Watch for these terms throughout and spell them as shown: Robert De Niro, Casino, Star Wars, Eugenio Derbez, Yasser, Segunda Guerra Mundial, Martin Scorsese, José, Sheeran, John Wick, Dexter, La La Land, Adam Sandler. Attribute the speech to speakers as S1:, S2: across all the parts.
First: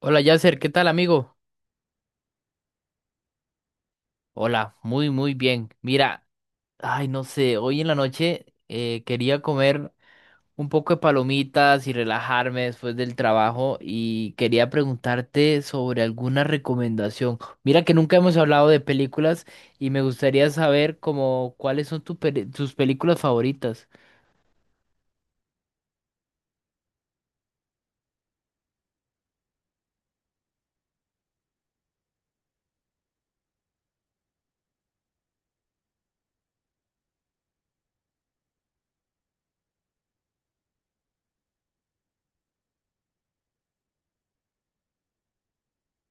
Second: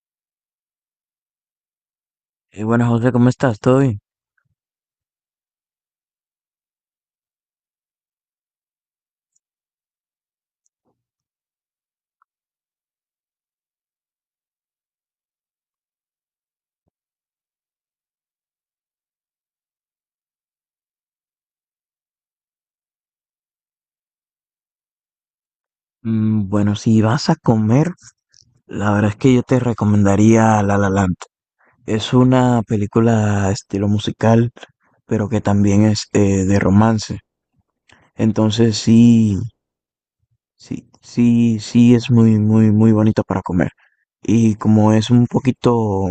S1: Hola Yasser, ¿qué tal amigo?
S2: Buenas, José, ¿cómo estás? ¿Todo bien?
S1: Hola, muy muy bien. Mira, ay no sé, hoy en la noche quería comer un poco de palomitas y relajarme después del trabajo y quería preguntarte sobre alguna recomendación. Mira que nunca hemos hablado de películas y me gustaría saber como cuáles son tus películas favoritas.
S2: Bueno, si vas a comer, la verdad es que yo te recomendaría La La Land. Es una película estilo musical, pero que también es de romance. Entonces sí, sí, sí, sí es muy, muy, muy bonito para comer. Y como es un poquito,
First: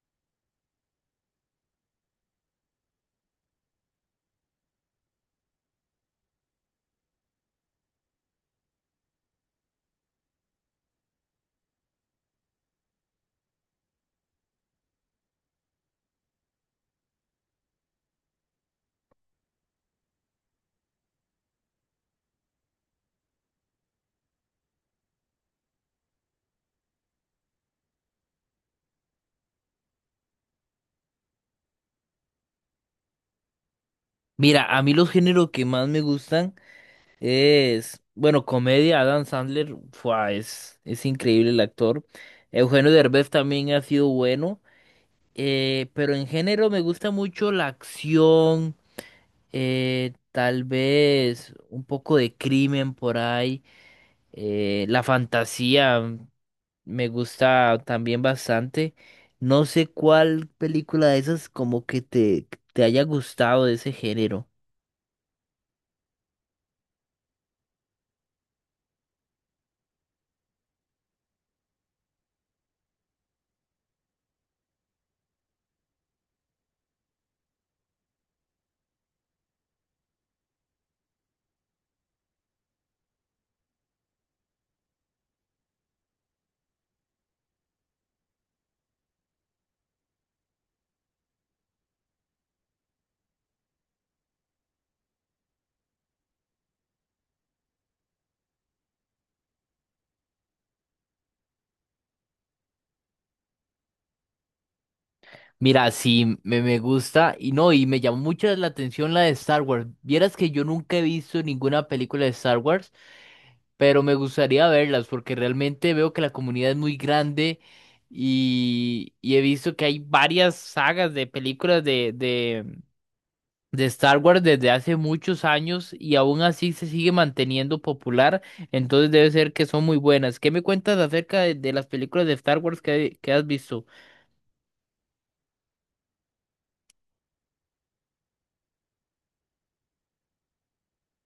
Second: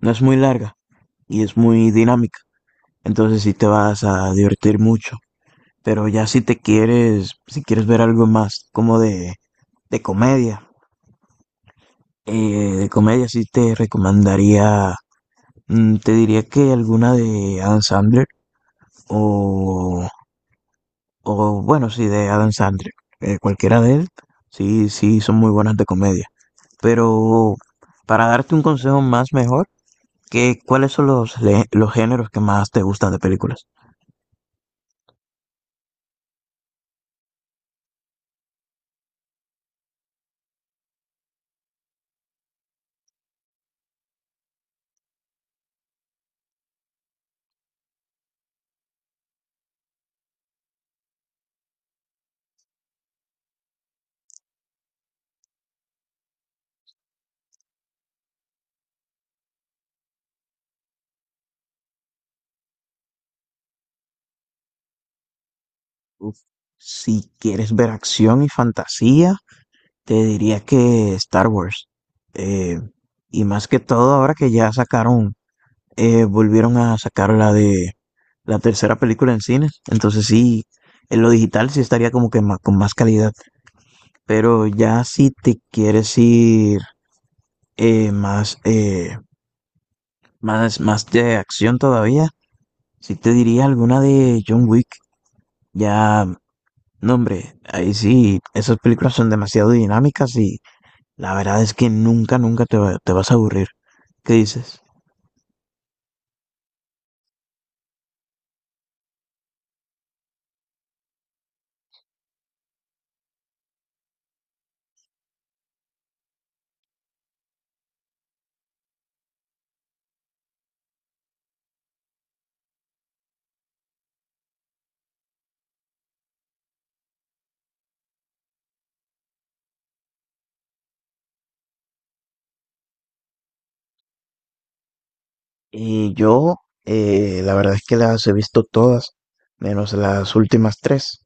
S2: no es muy larga y es muy dinámica, entonces sí te vas a divertir mucho. Pero ya si quieres ver algo más como de comedia, de comedia sí te recomendaría, te diría que alguna de Adam Sandler o, o bueno, sí, de Adam Sandler. Cualquiera de él, sí, sí, son muy buenas de comedia. Pero para darte un consejo más mejor, ¿ cuáles son los géneros que más te gustan de películas?
S1: Mira, a mí los géneros que más me gustan es, bueno, comedia, Adam Sandler, fua, es increíble el actor. Eugenio Derbez también ha sido bueno, pero en género me gusta mucho la acción, tal vez un poco de crimen por ahí, la fantasía me gusta también bastante. No sé cuál película de esas como que te haya gustado de ese género.
S2: Uf, si quieres ver acción y fantasía, te diría que Star Wars. Eh, y más que todo, ahora que volvieron a sacar la de la tercera película en cine. Entonces sí, en lo digital sí estaría como que con más calidad. Pero ya si te quieres ir más, más de acción todavía, sí te diría alguna de John Wick. Ya, no hombre, ahí sí, esas películas son demasiado dinámicas y la verdad es que nunca te vas a aburrir. ¿Qué dices?
S1: Mira, sí, me gusta y no, y me llamó mucho la atención la de Star Wars. Vieras que yo nunca he visto ninguna película de Star Wars, pero me gustaría verlas porque realmente veo que la comunidad es muy grande y he visto que hay varias sagas de películas de Star Wars desde hace muchos años y aún así se sigue manteniendo popular, entonces debe ser que son muy buenas. ¿Qué me cuentas acerca de las películas de Star Wars que has visto?
S2: Y yo, la verdad es que las he visto todas, menos las últimas tres.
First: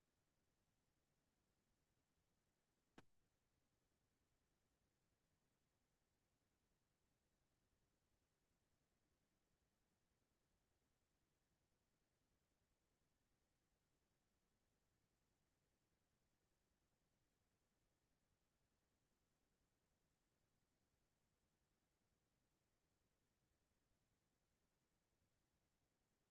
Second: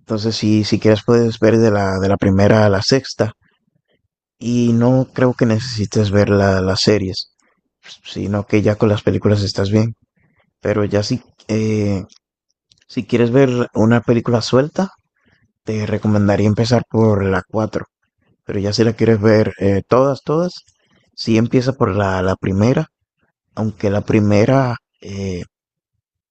S2: Entonces, si quieres, puedes ver de la primera a la sexta. Y no creo que necesites ver las series, sino que ya con las películas estás bien. Pero ya eh, si quieres ver una película suelta, te recomendaría empezar por la cuatro. Pero ya si la quieres ver todas, todas, sí empieza por la primera, aunque la primera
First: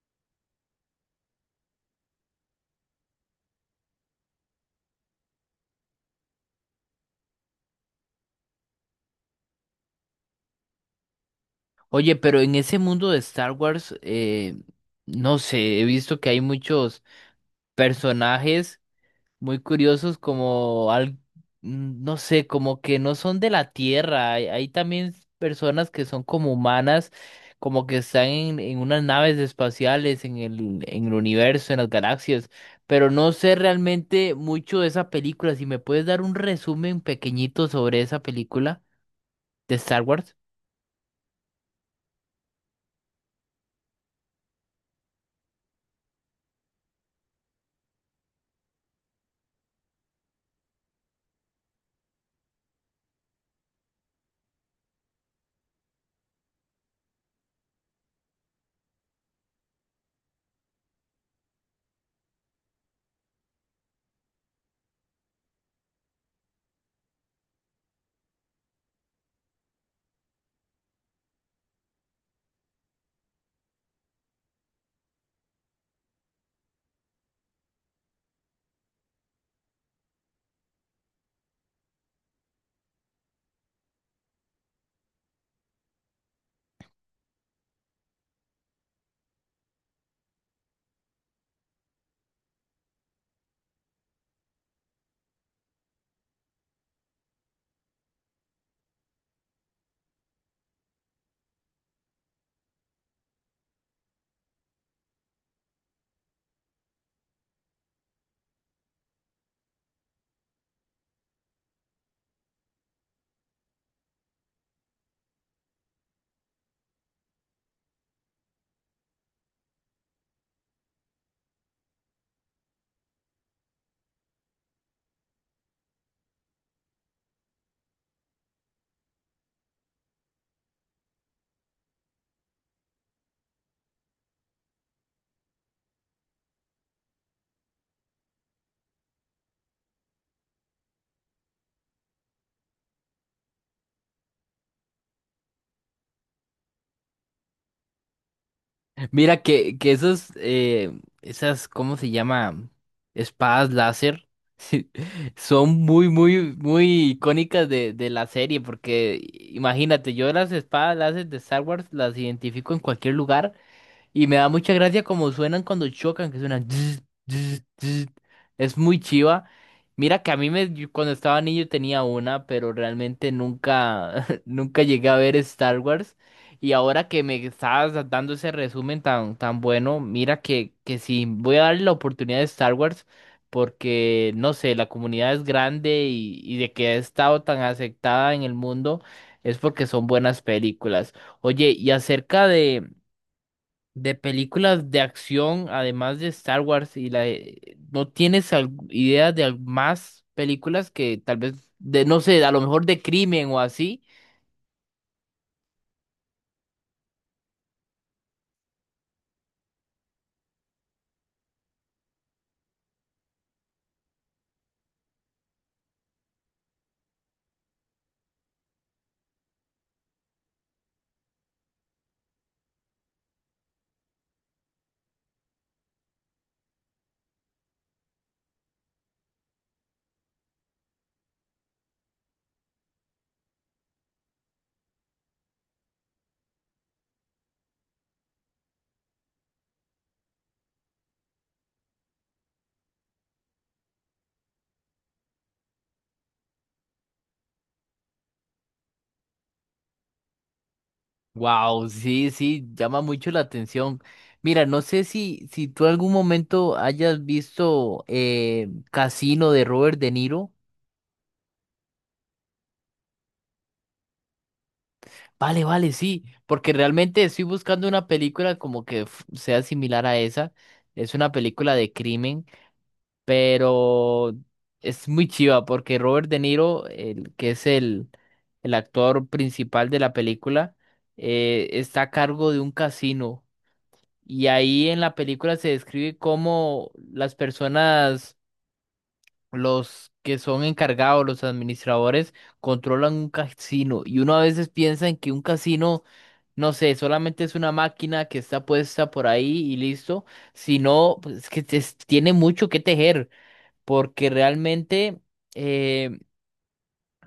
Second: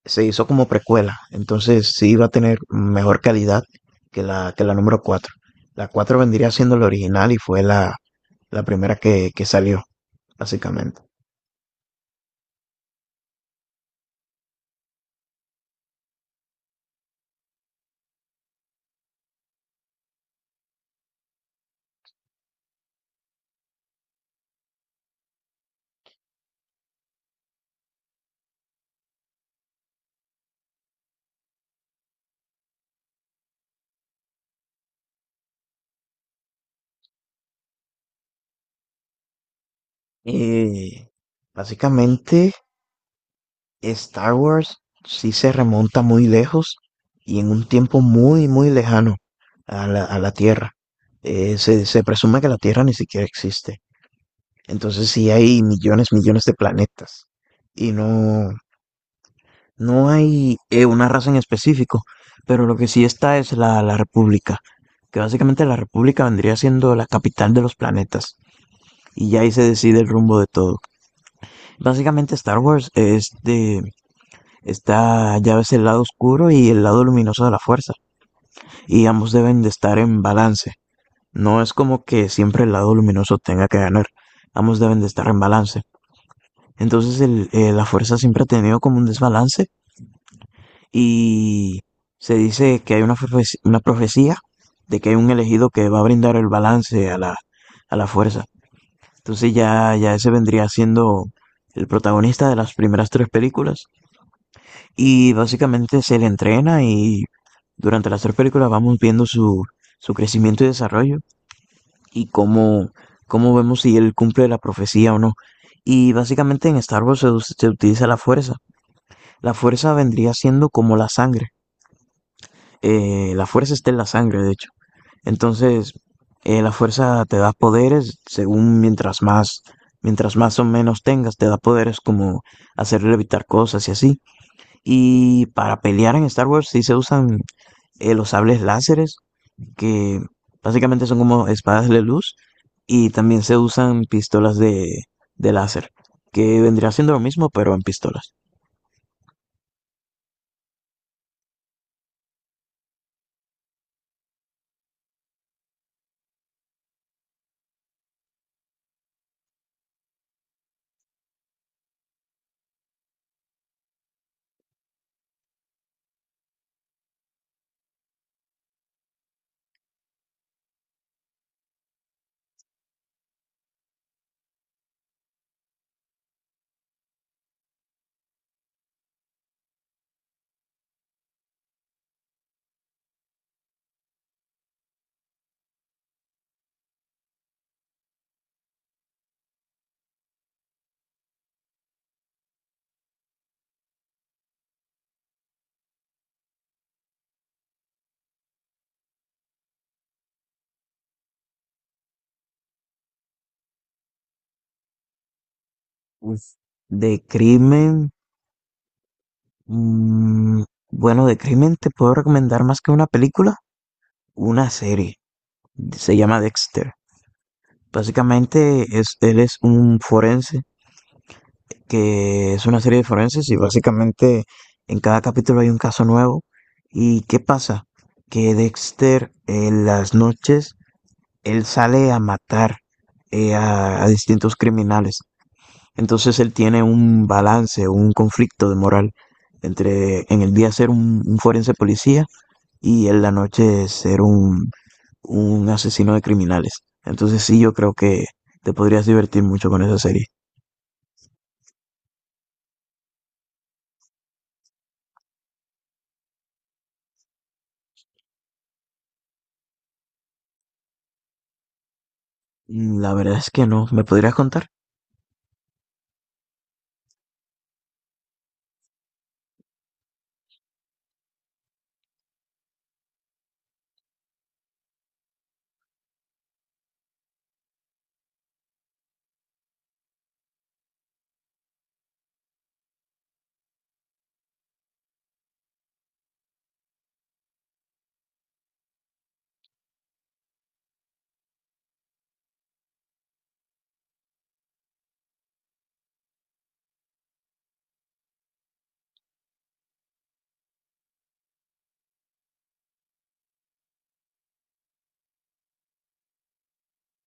S2: se hizo como precuela, entonces sí iba a tener mejor calidad que la número 4. La 4 vendría siendo la original y fue la primera que salió, básicamente.
S1: Oye, pero en ese mundo de Star Wars, no sé, he visto que hay muchos personajes muy curiosos como, al, no sé, como que no son de la Tierra. Hay también personas que son como humanas, como que están en unas naves espaciales, en en el universo, en las galaxias. Pero no sé realmente mucho de esa película. Si me puedes dar un resumen pequeñito sobre esa película de Star Wars.
S2: Y básicamente Star Wars sí se remonta muy lejos y en un tiempo muy, muy lejano a la Tierra. Se presume que la Tierra ni siquiera existe. Entonces sí hay millones, millones de planetas y no, no hay una raza en específico, pero lo que sí está es la República, que básicamente la República vendría siendo la capital de los planetas y ya ahí se decide el rumbo de todo. Básicamente Star Wars es de, está ya ves el lado oscuro y el lado luminoso de la fuerza y ambos deben de estar en balance. No es como que siempre el lado luminoso tenga que ganar, ambos deben de estar en balance. Entonces la fuerza siempre ha tenido como un desbalance y se dice que hay una profecía de que hay un elegido que va a brindar el balance a la fuerza. Entonces ya ese vendría siendo el protagonista de las primeras tres películas y básicamente se le entrena y durante las tres películas vamos viendo su crecimiento y desarrollo y cómo vemos si él cumple la profecía o no. Y básicamente en Star Wars se utiliza la fuerza. La fuerza vendría siendo como la sangre. La fuerza está en la sangre, de hecho. Entonces, la fuerza te da poderes según mientras más o menos tengas, te da poderes como hacer levitar cosas y así. Y para pelear en Star Wars sí se usan los sables láseres, que básicamente son como espadas de luz, y también se usan pistolas de láser, que vendría siendo lo mismo, pero en pistolas.
S1: Mira que esos, esas, ¿cómo se llama? Espadas láser, sí, son muy, muy, muy icónicas de la serie, porque imagínate, yo las espadas láser de Star Wars las identifico en cualquier lugar. Y me da mucha gracia como suenan cuando chocan, que suenan. Zzz, zzz, zzz. Es muy chiva. Mira que a mí me, yo cuando estaba niño tenía una, pero realmente nunca, nunca llegué a ver Star Wars. Y ahora que me estabas dando ese resumen tan, tan bueno, mira que sí, voy a darle la oportunidad de Star Wars, porque no sé, la comunidad es grande y de que ha estado tan aceptada en el mundo es porque son buenas películas. Oye, y acerca de películas de acción, además de Star Wars y la de- ¿no tienes al- idea de al- más películas que tal vez de no sé, a lo mejor de crimen o así?
S2: Uf, de crimen. mm, bueno, de crimen te puedo recomendar más que una película, una serie. Se llama Dexter. Básicamente es, él es un forense que es una serie de forenses y básicamente en cada capítulo hay un caso nuevo. ¿Y qué pasa? Que Dexter en las noches, él sale a matar a distintos criminales. Entonces él tiene un balance, un conflicto de moral entre en el día ser un forense policía y en la noche ser un asesino de criminales. Entonces sí, yo creo que te podrías divertir mucho con esa serie.
S1: Wow, sí, sí, llama mucho la atención. Mira, no sé si si tú algún momento hayas visto Casino de Robert De Niro.
S2: La verdad es que no. ¿Me podrías contar?
S1: Vale, vale, sí, porque realmente estoy buscando una película como que sea similar a esa. Es una película de crimen, pero es muy chiva porque Robert De Niro, el que es el actor principal de la película, está a cargo de un casino y ahí en la película se describe cómo las personas, los que son encargados, los administradores, controlan un casino y uno a veces piensa en que un casino, no sé, solamente es una máquina que está puesta por ahí y listo, sino pues, es que tiene mucho que tejer porque realmente eh,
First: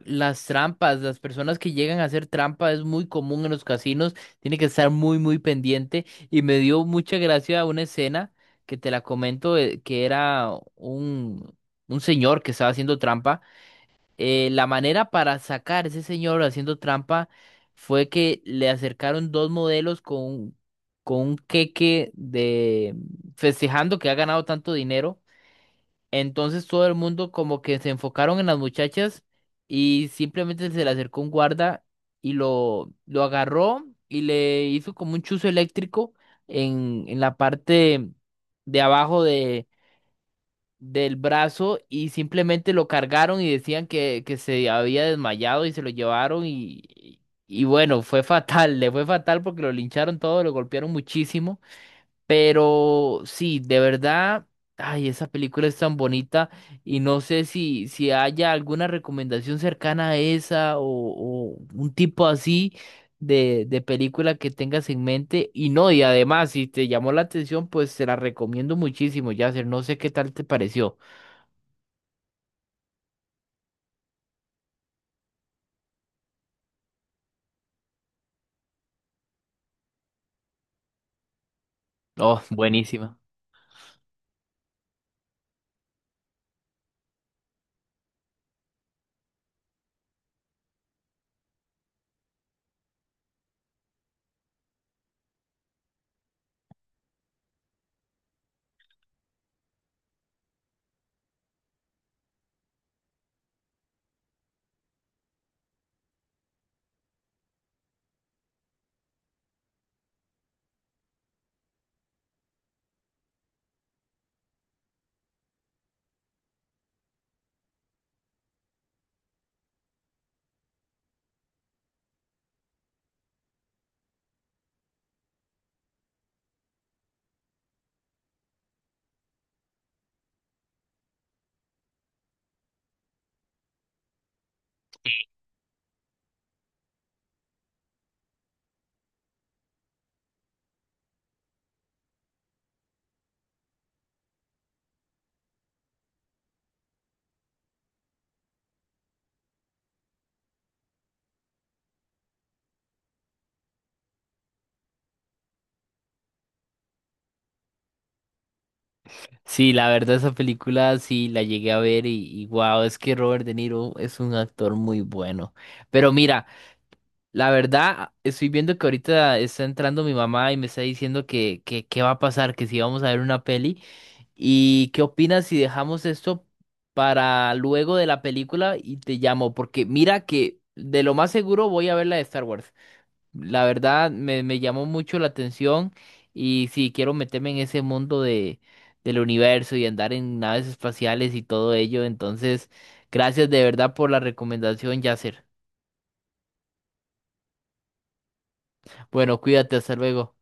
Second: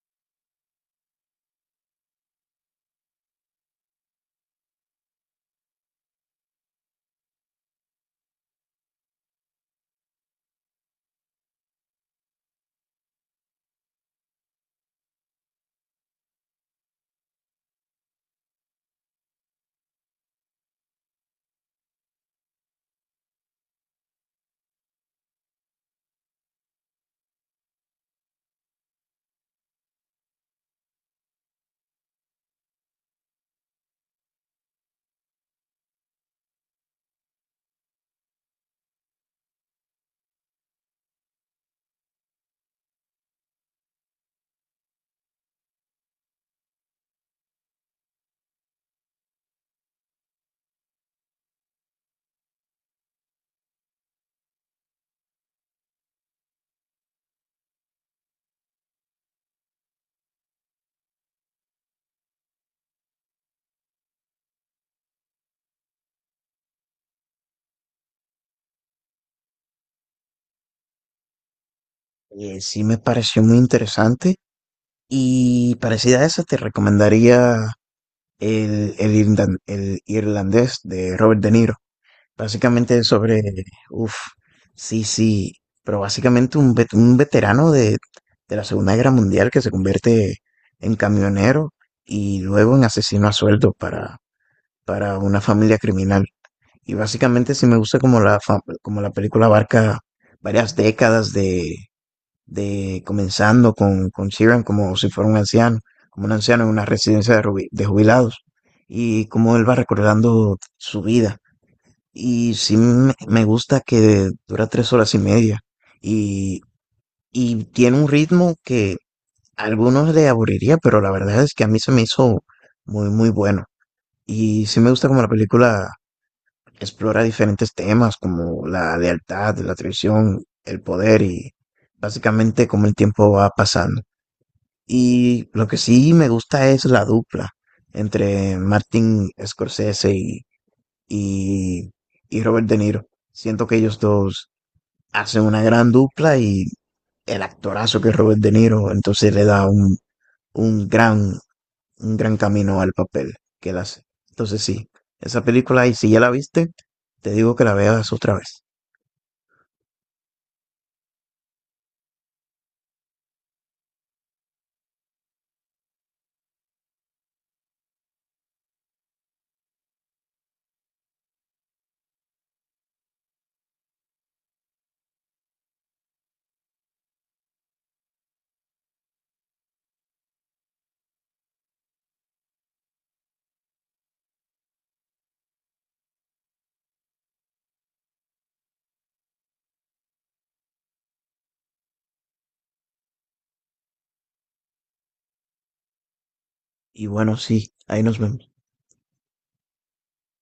S1: las trampas, las personas que llegan a hacer trampa es muy común en los casinos, tiene que estar muy, muy pendiente y me dio mucha gracia una escena que te la comento, que era un señor que estaba haciendo trampa. La manera para sacar a ese señor haciendo trampa fue que le acercaron dos modelos con un queque de festejando que ha ganado tanto dinero. Entonces todo el mundo como que se enfocaron en las muchachas y simplemente se le acercó un guarda y lo agarró y le hizo como un chuzo eléctrico en la parte de abajo del brazo y simplemente lo cargaron y decían que se había desmayado y se lo llevaron y bueno, fue fatal, le fue fatal porque lo lincharon todo, lo golpearon muchísimo. Pero sí, de verdad, ay, esa película es tan bonita y no sé si haya alguna recomendación cercana a esa o un tipo así de película que tengas en mente. Y no, y además, si te llamó la atención, pues te la recomiendo muchísimo, Yasser. No sé qué tal te pareció.
S2: Sí me pareció muy interesante y parecida a esa te recomendaría el irlandés de Robert De Niro.
S1: Oh,
S2: Básicamente es
S1: buenísima.
S2: sobre, uff, sí, sí, pero básicamente un veterano de la Segunda Guerra Mundial que se convierte en camionero y luego en asesino a sueldo para una familia criminal. Y básicamente sí me gusta como la película abarca varias décadas de comenzando con Sheeran como si fuera un anciano, como un anciano en una residencia de jubilados, y cómo él va recordando su vida. Y sí me gusta que dura 3 horas y media, y, y tiene un ritmo que a algunos le aburriría, pero la verdad es que a mí se me hizo muy, muy bueno. Y sí me gusta como la película explora diferentes temas como la lealtad, la traición, el poder y básicamente cómo el tiempo va pasando. Y lo que sí me gusta es la dupla entre Martin Scorsese y, y Robert De Niro. Siento que ellos dos hacen una gran dupla y el actorazo que es Robert De Niro, entonces le da un gran, un gran camino al papel que él hace. Entonces sí, esa película, y si ya la viste, te digo que la veas otra vez.
S1: Sí, la verdad, esa película sí la llegué a ver y wow, es que Robert De Niro es un actor muy bueno. Pero mira. La verdad, estoy viendo que ahorita está entrando mi mamá y me está diciendo que qué va a pasar, que si vamos a ver una peli. ¿Y qué opinas si dejamos esto para luego de la película y te llamo? Porque mira que de lo más seguro voy a ver la de Star Wars. La verdad, me llamó mucho la atención y sí quiero meterme en ese mundo de, del universo y andar en naves espaciales y todo ello. Entonces, gracias de verdad por la recomendación, Yasser.
S2: Y bueno, sí, ahí nos vemos.
S1: Bueno, cuídate, hasta luego.